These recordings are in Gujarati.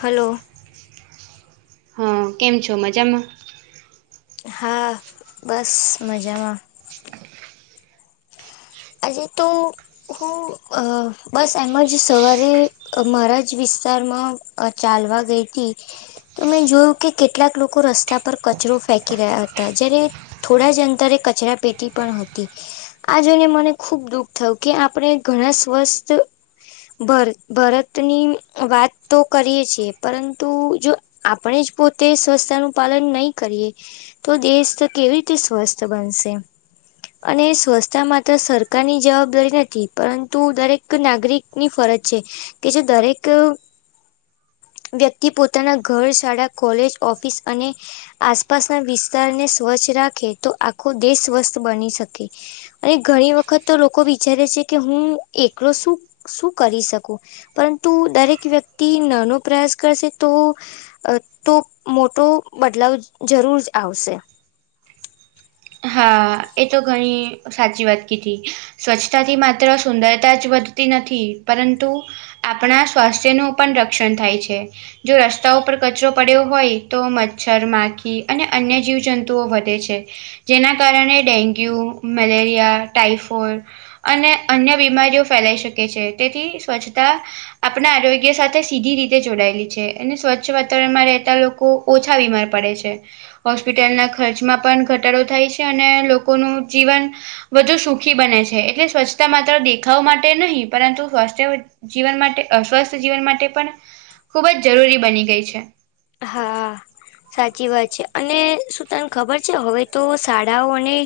હલો હં કેમ છો મજામાં? હા બસ મજામાં. આજે તો હું અ બસ એમ જ સવારે મારા જ વિસ્તારમાં અ ચાલવા ગઈ તી તો મેં જોયું કે કેટલાક લોકો રસ્તા પર કચરો ફેંકી રહ્યા હતા જ્યારે થોડા જ અંતરે કચરા પેટી પણ હતી આ જોઈને મને ખુબ દુઃખ થયું કે આપણે ઘણા સ્વસ્થ ભર ભરતની વાત તો કરીએ છીએ પરંતુ જો આપણે જ પોતે સ્વચ્છતા નું પાલન નહી કરીએ તો દેશ કેવી રીતે સ્વસ્થ બનશે અને સ્વચથતા માત્ર સર કાની જવાબદારી નથી પરંતુ દરેક નાગરિકની ફરજ છે. કે જો દરેક વ્યક્તિ પોતાના ઘર શાળા કોલેજ ઓફિસ અને આસપાસના વિસ્તારને સ્વચ્છ રાખે તો આખો દેશ સ્વસ્થ બની શકે. અને ઘણી વખત તો લોકો વિચારે છે કે હું એકલો શું શું કરી શકુ? પરંતુ દરેક વ્યક્તિ નાનો પ્રયાસ કરશે તો અ તો મોટો બદલાવ જરૂર જ આવશે. હા એ તો ઘણી સાચી વાત કીધી. સ્વચ્છતાથી માત્ર સુંદરતા જ વધતી નથી પરંતુ આપણા સ્વાસ્થ્ય નું પણ રક્ષણ થાય છે. જો રસ્તાઓ પર કચરો પડ્યો હોય તો મચ્છર માખી અને અન્ય જીવજંતુઓ વધે છે. જેના કારણે ડેન્ગ્યુ, મલેરિયા, ટાઈફોઈડ અને અન્ય બીમારીઓ ફેલાઈ શકે છે તેથી સ્વચ્છતા આપણા આરોગ્ય સાથે સીધી રીતે જોડાયેલી છે અને સ્વચ્છ વાતાવરણમાં રહેતા લોકો ઓછા બીમાર પડે છે હોસ્પિટલના ખર્ચમાં પણ ઘ ઘટાડો થાય છે અને લોકોનું જીવન વધુ સુખી બને છે એટલે સ્વચ્છતા માત્ર દેખાવ માટે નહીં પરંતુ સ્વાસ્થ્ય જીવન માટે અસ્વસ્થ જીવન માટે પણ ખૂબ જ જરૂરી બની ગઈ છે. હા. સાચી વાત છે અને શું તને ખબર છે હવે તો શાળાઓ અને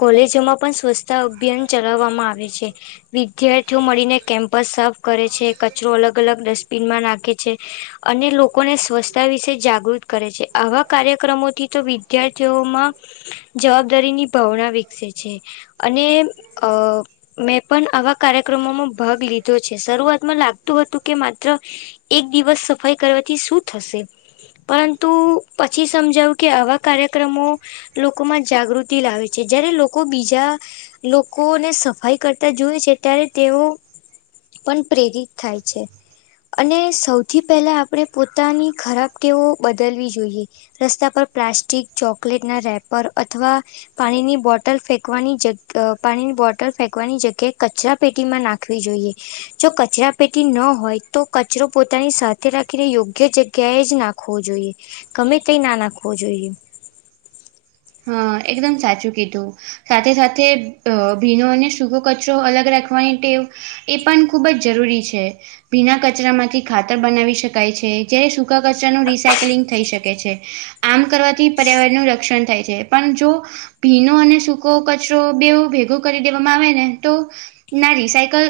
કોલેજોમાં પણ સ્વચ્છતા અભિયાન ચલાવવામાં આવે છે. વિદ્યાર્થીઓ મળીને કેમ્પસ સા કરે છે કચરો અલગ અલગ ડસ્ટબિનમાં નાખે છે અને લોકોને સ્વસ્થ તા વિશે જાગૃત કરે છે આવા કાર્યક્રમોથી તો વિદ્યાર્થીઓમાં જવાબદારીની ભાવના વિકસે છે અને અ મેં પણ આવા કાર્યક્રમોમાં ભાગ લીધો છે શરૂઆતમાં લાગતું હતું કે માત્ર એક દિવસ સફાઈ કરવાથી શું થશે? પરંતુ પછી સમજાયુ કે આવા કાર્યક્રમો લોકોમાં જાગૃતિ લાવે છે જયારે લોકો બીજા લોકોને સફાઈ કરતા જોવે છે ત્યારે તેઓ પણ પ્રેરિત થાય છે અને સૌથી પહેલાં આપણે પોતાની ખરાબ ટેઓ બદલવી જોઈએ. રસ્તા પર પ્લાસ્ટિક, ચોકલેટ ના રેપર અથવા, પાણીની બોટલ ફેંકવાની જગ પાણીની બોટલ ફેંકવાની જગ્યાએ કચરા પેટીમાં નાખ જોઈ જો કચરા પેટી ન હોય તો કચરો પોતાની સાથે રાખીને યોગ્ય જગ્ય કે જ નાખવો જોઈએ ગમે તે ના નાખવો જોઈએ. હા એકદમ સાચું કીધું. સાથે સાથે ભીનો અને સૂખો કચરો અલગ રાખવાની ટેવ, એ પણ ખૂબ જ જરૂરી છે. ભીના કચરામાંથી ખાતર બનાવી શકાય છે જ્યારે સૂકા કચરાનું રિસાયકલિંગ થઈ શકે છે. આમ કરવાથી પર્યાવરણનું રક્ષણ થાય પણ જો ભીનો અને સૂકો કચરો બે ભેગો કરી દેવામાં આવે ને તો, ના રિસાયકલ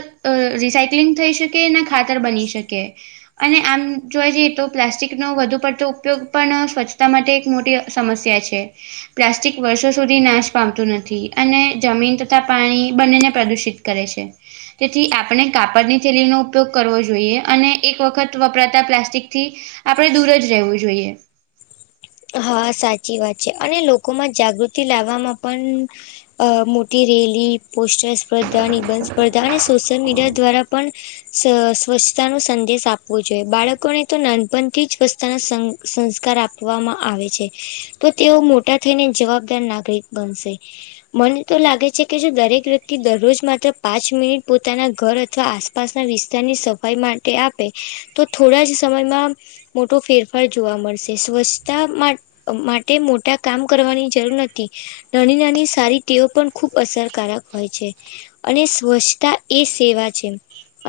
રિસાયક્લિંગ થઈ શકે ના ખાતર બની શકે. અને આમ જોવા જઈએ તો પ્લાસ્ટિકનો વધુ પડતો ઉપયોગ પણ સ્વચ્છતા માટે એક મોટી, સમસ્યા છે. પ્લાસ્ટિક વર્ષો સુધી નાશ પામતું નથી અને જમીન તથા પાણી બંનેને પ્રદૂષિત કરે છે. તેથી આપણે કાપડની થેલીનો ઉપયોગ કરવો જોઈએ અને એક વખત વપરાતા પ્લાસ્ટિકથી, આપણે દૂર જ રહેવું જોઈએ. હા સાચી વાત છે અને લોકોમાં જાગૃતિ લાવવામાં પણ, અ મોટી રેલી, પોસ્ટર, સ્પર્ધા, નિબંધ સ્પર્ધા અને સોશિયલ મીડિયા દ્વારા, પણ, સ્વચ્છતા નો સંદેશ આપવો જોઈએ બાળકોને તો નાનપણથી સ્વચથતાના સ સંસ્કાર આપવામાં, આવે છે, તો તેઓ મોટા થઈને જવાબદાર નાગરિક બનશે. મને તો લાગે છે કે જો દરેક વ્યક્તિ દરરોજ માત્ર પાંચ મિનિટ પોતાના ઘર અથવા આસપ પાસના વિસ્તારની સફાઈ માટે આપે તો થોડા જ સમયમાં, મોટો ફેરફાર જોવા મળશે સ્વસ્છ તા માં માટે મોટા કામ કરવાની જરૂર નથી. નાની નાની સારી ટેવો પણ ખૂબ અસરકારક હોય છે. અને સ્વચ્છતા એ સેવા છે.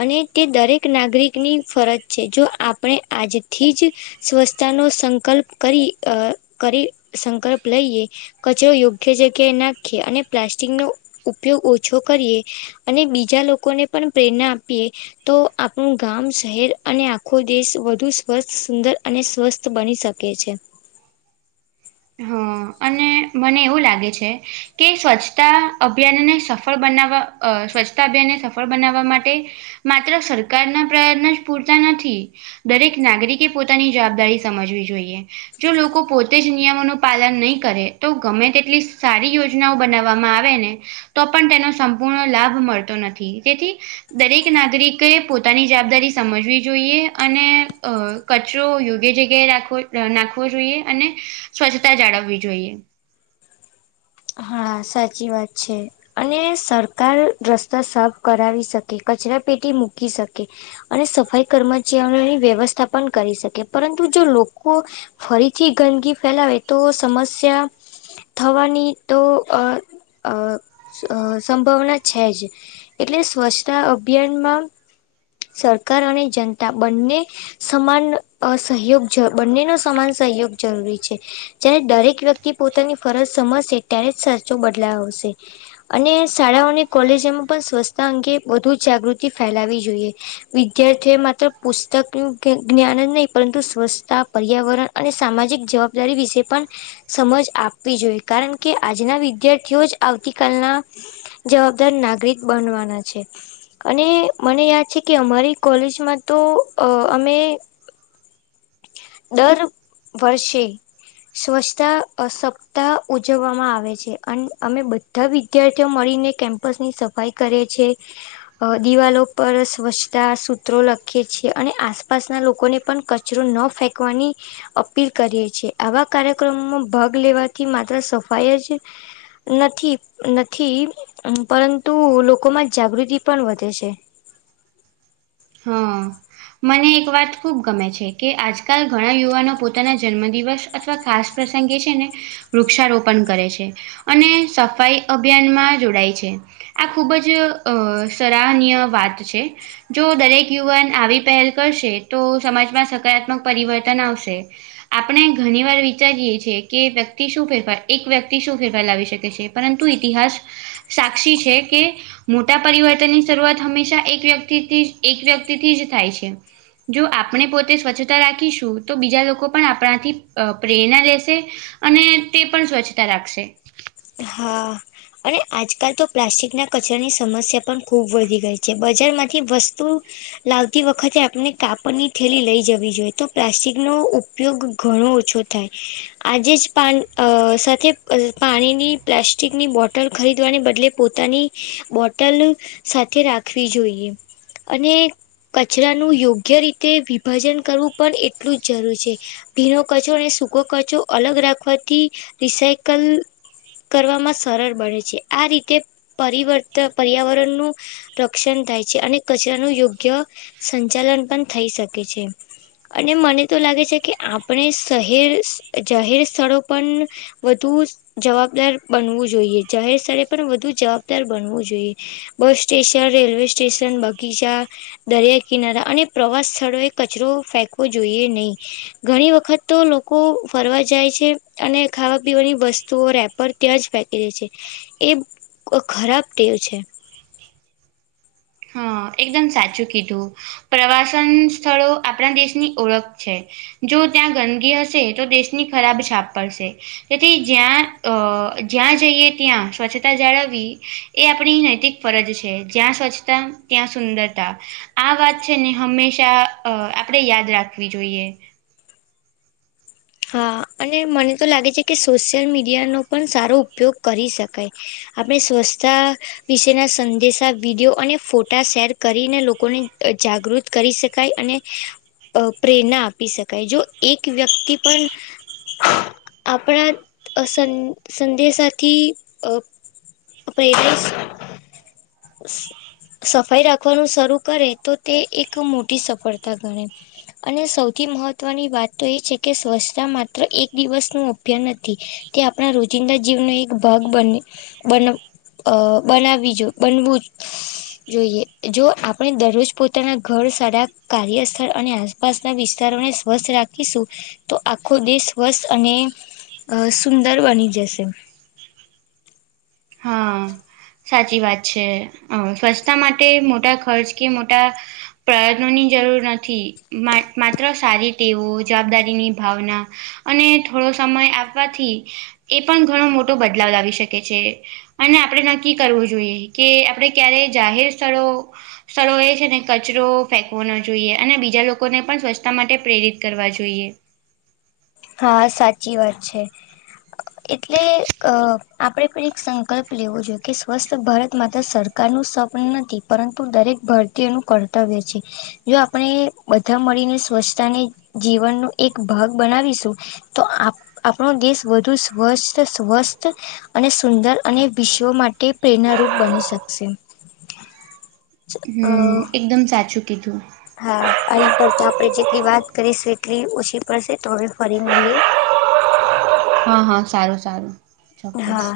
અને તે દરેક નાગરિકની ફરજ છે જો આપણે આજથી જ, સ્વચ્છતા નો સંકલ્પ કરી અ કરી સંકલ્પ લઈએ. કચરો યોગ્ય જગ્યાએ નાખીએ અને પ્લાસ્ટિકનો ઉપયોગ ઓછો કરીએ. અને બીજા લોકોને પણ પ્રેરણા આપીએ, તો આપણું ગામ, શહેર અને આખો દેશ વધુ સ્વસ્થ સુંદર અને સ્વસ્થ બની શક કે છે. હ અને મને એવું લાગે છે. કે સ્વચ્છતા અભિયાનને સફળ બનાવવા અ સ્વચ્છતા અભિયાનને સફળ બનાવવા માટે, માત્ર સરકારના પ્રયત્ન જ પૂરતા નથી, દરેક નાગરિકે પોતાની જવાબદારી સમજવી જોઈએ જો લોકો પોતે જ નિયમોનું પાલન નહીં કરે તો ગમે તેટલી સારી યોજનાઓ બનાવવામાં આવે ને, તો પણ તેનો સંપૂર્ણ લાભ મળતો નથી તેથી, દરેક નાગરિકે પોતાની જવાબદારી સમજવી જોઈએ અને અ, કચરો યોગ્ય જગ્યાએ રાખો, નાખવો જોઈએ અને સ્વચ્છતા જાળવવી જોઈએ. હા સાચી વાત છે. અને સરકાર રસ્તા સાફ કરાવી શકે, કચરા પેટી મૂકી શકે, અને સફાઈ કર્મચારીઓની વ્યવસ્થા પણ કરી શકે પરંતુ જો લોકો, ફરીથી ગંદગી ફેલાવે તો સમસ્યા થવાની, તો અ અ અ સંભાવના છે જ, એટલે સ્વચ્છતા અભિયાનમાં સરકાર અને જનતા બંને, સમાન અ સહયોગ બંનેનો સમાન સહયોગ જરૂરી છે. જય્યારે દરેક વ્યક્તિ પોતાની ફરજ સમજશે ત્યારે જ સાચો બદલાવ આવશે. અને શાળાઓ અને કોલેજોમાં પણ સ્વચ્છતા અંગે વધુ જાગૃતિ ફેલાવી જોઈએ. વિદ્યાર્થી એ માત્ર પુસ્તકનું જ્ઞાન જ નહીં પરંતુ સ્વચ્છતા, પર્યાવરણ, અને સામાજિક જવાબદારી વિશે પણ સમજ આપવી જોઈએ કારણ, કે આજના વિદ્યાર્થીઓ જ આવતી કાલના જવાબદાર નાગરિક બનવાના છે. અને મને યાદ છેકે અમારી કોલેજમાં તો અ અમે, દર, વર્ષે સ્વચ્છતા અસપ્તાહ ઉ ઉજવવામાં આવે છે. અને અમે બધા વિદ્યાર્થીઓ મળીને કેમ્પસની સફાઈ કરે છે. અ દિવાલો પર સ્વચ્છતા સૂત્રો લખીએ છેએ અને આસપાસના લોકોને પણ ક [unintelligible] કચરો ન ફેંકવાની અપીલ કરીએ છે. આવા કાર્યક્રમમાં ભાગ લેવાથી માત્ર સ [unintelligible] ફાઈ જ છે. નથી નથી પરંતુ લોકોમાં જાગૃતિ પણ વધે છે. હા, મને એક વાત ખુબ ગમે છે કે આજકાલ ઘણા યુવાનો પોતાના જન્મદિવસ, અથવા ખાસ પ્રસંગે છે ને, વૃક્ષારોપણ કરે છે, અને સફાઈ અભિયાનમાં જોડાય છે. આ ખુબ જ અ સરાહનીય વાત છે. જો દરેક યુવાન આવી પહેલ કરશે તો સમાજમાં સકારાત્મક પરિવર્તન આવશે. આપણે ઘણી વાર વિચારીએ છીએ કે વ્યક્તિ શું ફેરફાર એક વ્યક્તિ શું ફેરફાર લાવી શકે છે. પરંતુ ઇતિહાસ સાક્ષી છે કે મોટા પરિવર્તનની શરૂઆત હંમેશા એક વ્યક્તિથી જ એક વ્યક્તિથી જ થાય છે. જો આપણે પોતે સ્વચ્છતા રાખીશું તો બીજા લોકો પણ આપણાથી પ્રેરણા લેશે અને તે પણ સ્વચ્છતા રાખશે. હા. અને આજકાલ તો પ્લાસ્ટિકના કચરાની સમસ્યા પણ ખૂબ વધી ગઈ છે બજારમાંથી વસ્તુ લાવતી વખતે આપણે કાપડની થેલી લઈ જવી જોઈએ તો પ્લાસ્ટિકનો ઉપયોગ ઘણો ઓછો થાય આજે જ પાન અ સાથે પાણીની પ્લાસ્ટિકની બોટલ ખરીદવાને બદલે પોતાની બોટલ સાથે રાખવી જોઈએ અને કચરાનું યોગ્ય રીતે વિભાજન કરવું પણ એટલું જ જરૂર છે. ભીનો કચો અને સૂકો કચો અલગ રાખવાથી રિસાયકલ કરવામાં સરળ બને છે. આ રીતે પરિવર્તન પર્યાવરણનું રક્ષણ થાય છે, અને કચરાનું યોગ્ય સંચાલન પણ થઈ શકે છે. અને મને તો લાગે છેકે આપણે શહેર જાહેર સ્થળો પણ વધુ જવાબદાર બનવું જોઈએ જાહેર સ્થળે પણ વધુ જવાબદાર બનવું જોઈએ. બસ સ્ટેશન રેલ્વે સ્ટેશન બગીચા દરિયા કિનારા પ્રવાસ સ્થળોએ કચરો ફેંકવો જોઈએ નહી. ઘણી વખતતો લોકો ફરવા જાય છે, અને ખાવા પીવાની વસ્તુઓ રેપર ત્યાં જ ફેકી દે છે એ ખરાબ ટેવ છે. હા એકદમ સાચું કીધું પ્રવાસન સ્થળો આપણા દેશની ઓળખ છે. જો ત્યાં ગંદગી હશે તો દેશની ખરાબ છાપ પડશે. તેથી જ્યાં અ જ્યાં જઈએ ત્યાં સ્વચ્છતા જાળવી એ આપણી નૈતિક ફરજ છે, જ્યાં સ્વચ્છતા ત્યાં સુંદરતા આ વાત છેને હંમેશા અ આપણે યાદ રાખવી જોઈએ. હા અને મનેતો લાગે છેકે સોશિયલ મીડિયાનો પણ સારો ઉપયોગ કરી શકાય. આપણે શવસ્થતા વિશેના સંદેશા વિડીયો અને ફોટા શેર કરીને લોકોને જાગૃત કરી શકાય અને પ્રેરણા આપી શકાય જો એક વ્યક્તિ પણ આપણા સં સંદેશાથી અ [unintelligible] સફાઈ રાખવાનું શરૂ કરે તો તે એ એક મોટી સફળતા ગણે. અને સૌથી મહત્વની વાત તો એ છે કે સ્વચ્છતા માત્ર એક દિવસ નું અભયન નથી. તે આપણા રોજિંદા જીવનો એક ભાગ બને બન અ બનાવી જો બનવું જ જોઈએ જો આપણે દરરોજ પોતાના ઘર સારા કાર્યસ્થળ અને પાસના વિસ્તારોને સ્વસ્થ રાખીશું તો આખો દેશ સ્વસ્થ અને સુંદર બની જશે. હા. સાચી વાત છે સ્વચ્છતા માટે મોટા ખર્ચ કે મોટા પપ્રયત્નો ની જરૂર નથી માત્ર સારી ટેઓ જવાબદારી ની ભાવના અને થોડો સમય આપવથી એ પણ ઘણો મોટો બદલાવ લાવી શકે છે અને આપણે નક્કી કરવું જોઈએ કે આપણે ક્યારે જાહેર સ્થળો સ્થળો એ છે ને કચરો ફેંકવો ન જોઈએ અને બીજા લોકોને પણ સ્વચ્છતા માટે પ્રેરિત કરવા જોઈએ. હા સાચી વાત છે. એટલે અ આપણેે પણ એક સંકલ્પ લેવો જોઈએ કે સ્વસ્થ ભારત માત્ર સર સરકાર નું સ્વપન નથી પરંતુ દરેક ભારતીયોનું કર્તવ્ય છે. જો આપણે બધા મળીને સ્વચ્છતાને જીવનનો એક ભાગ બનાવીશું તો આપણો દેશ વધુ સ્વસ્થ સ્વસ્થ અને સુંદર અને વિશ્વ માટે પ્રેરણારૂપ બની શકશે. અ હમ એકદમ સાચું કીધું. હા આની પર તો આપણે જેટલી વાત કરીશું એટલી ઓછી પડશે તો હવે ફરી મળીએ. હા હા સારું સારું ચોક્કસ. હા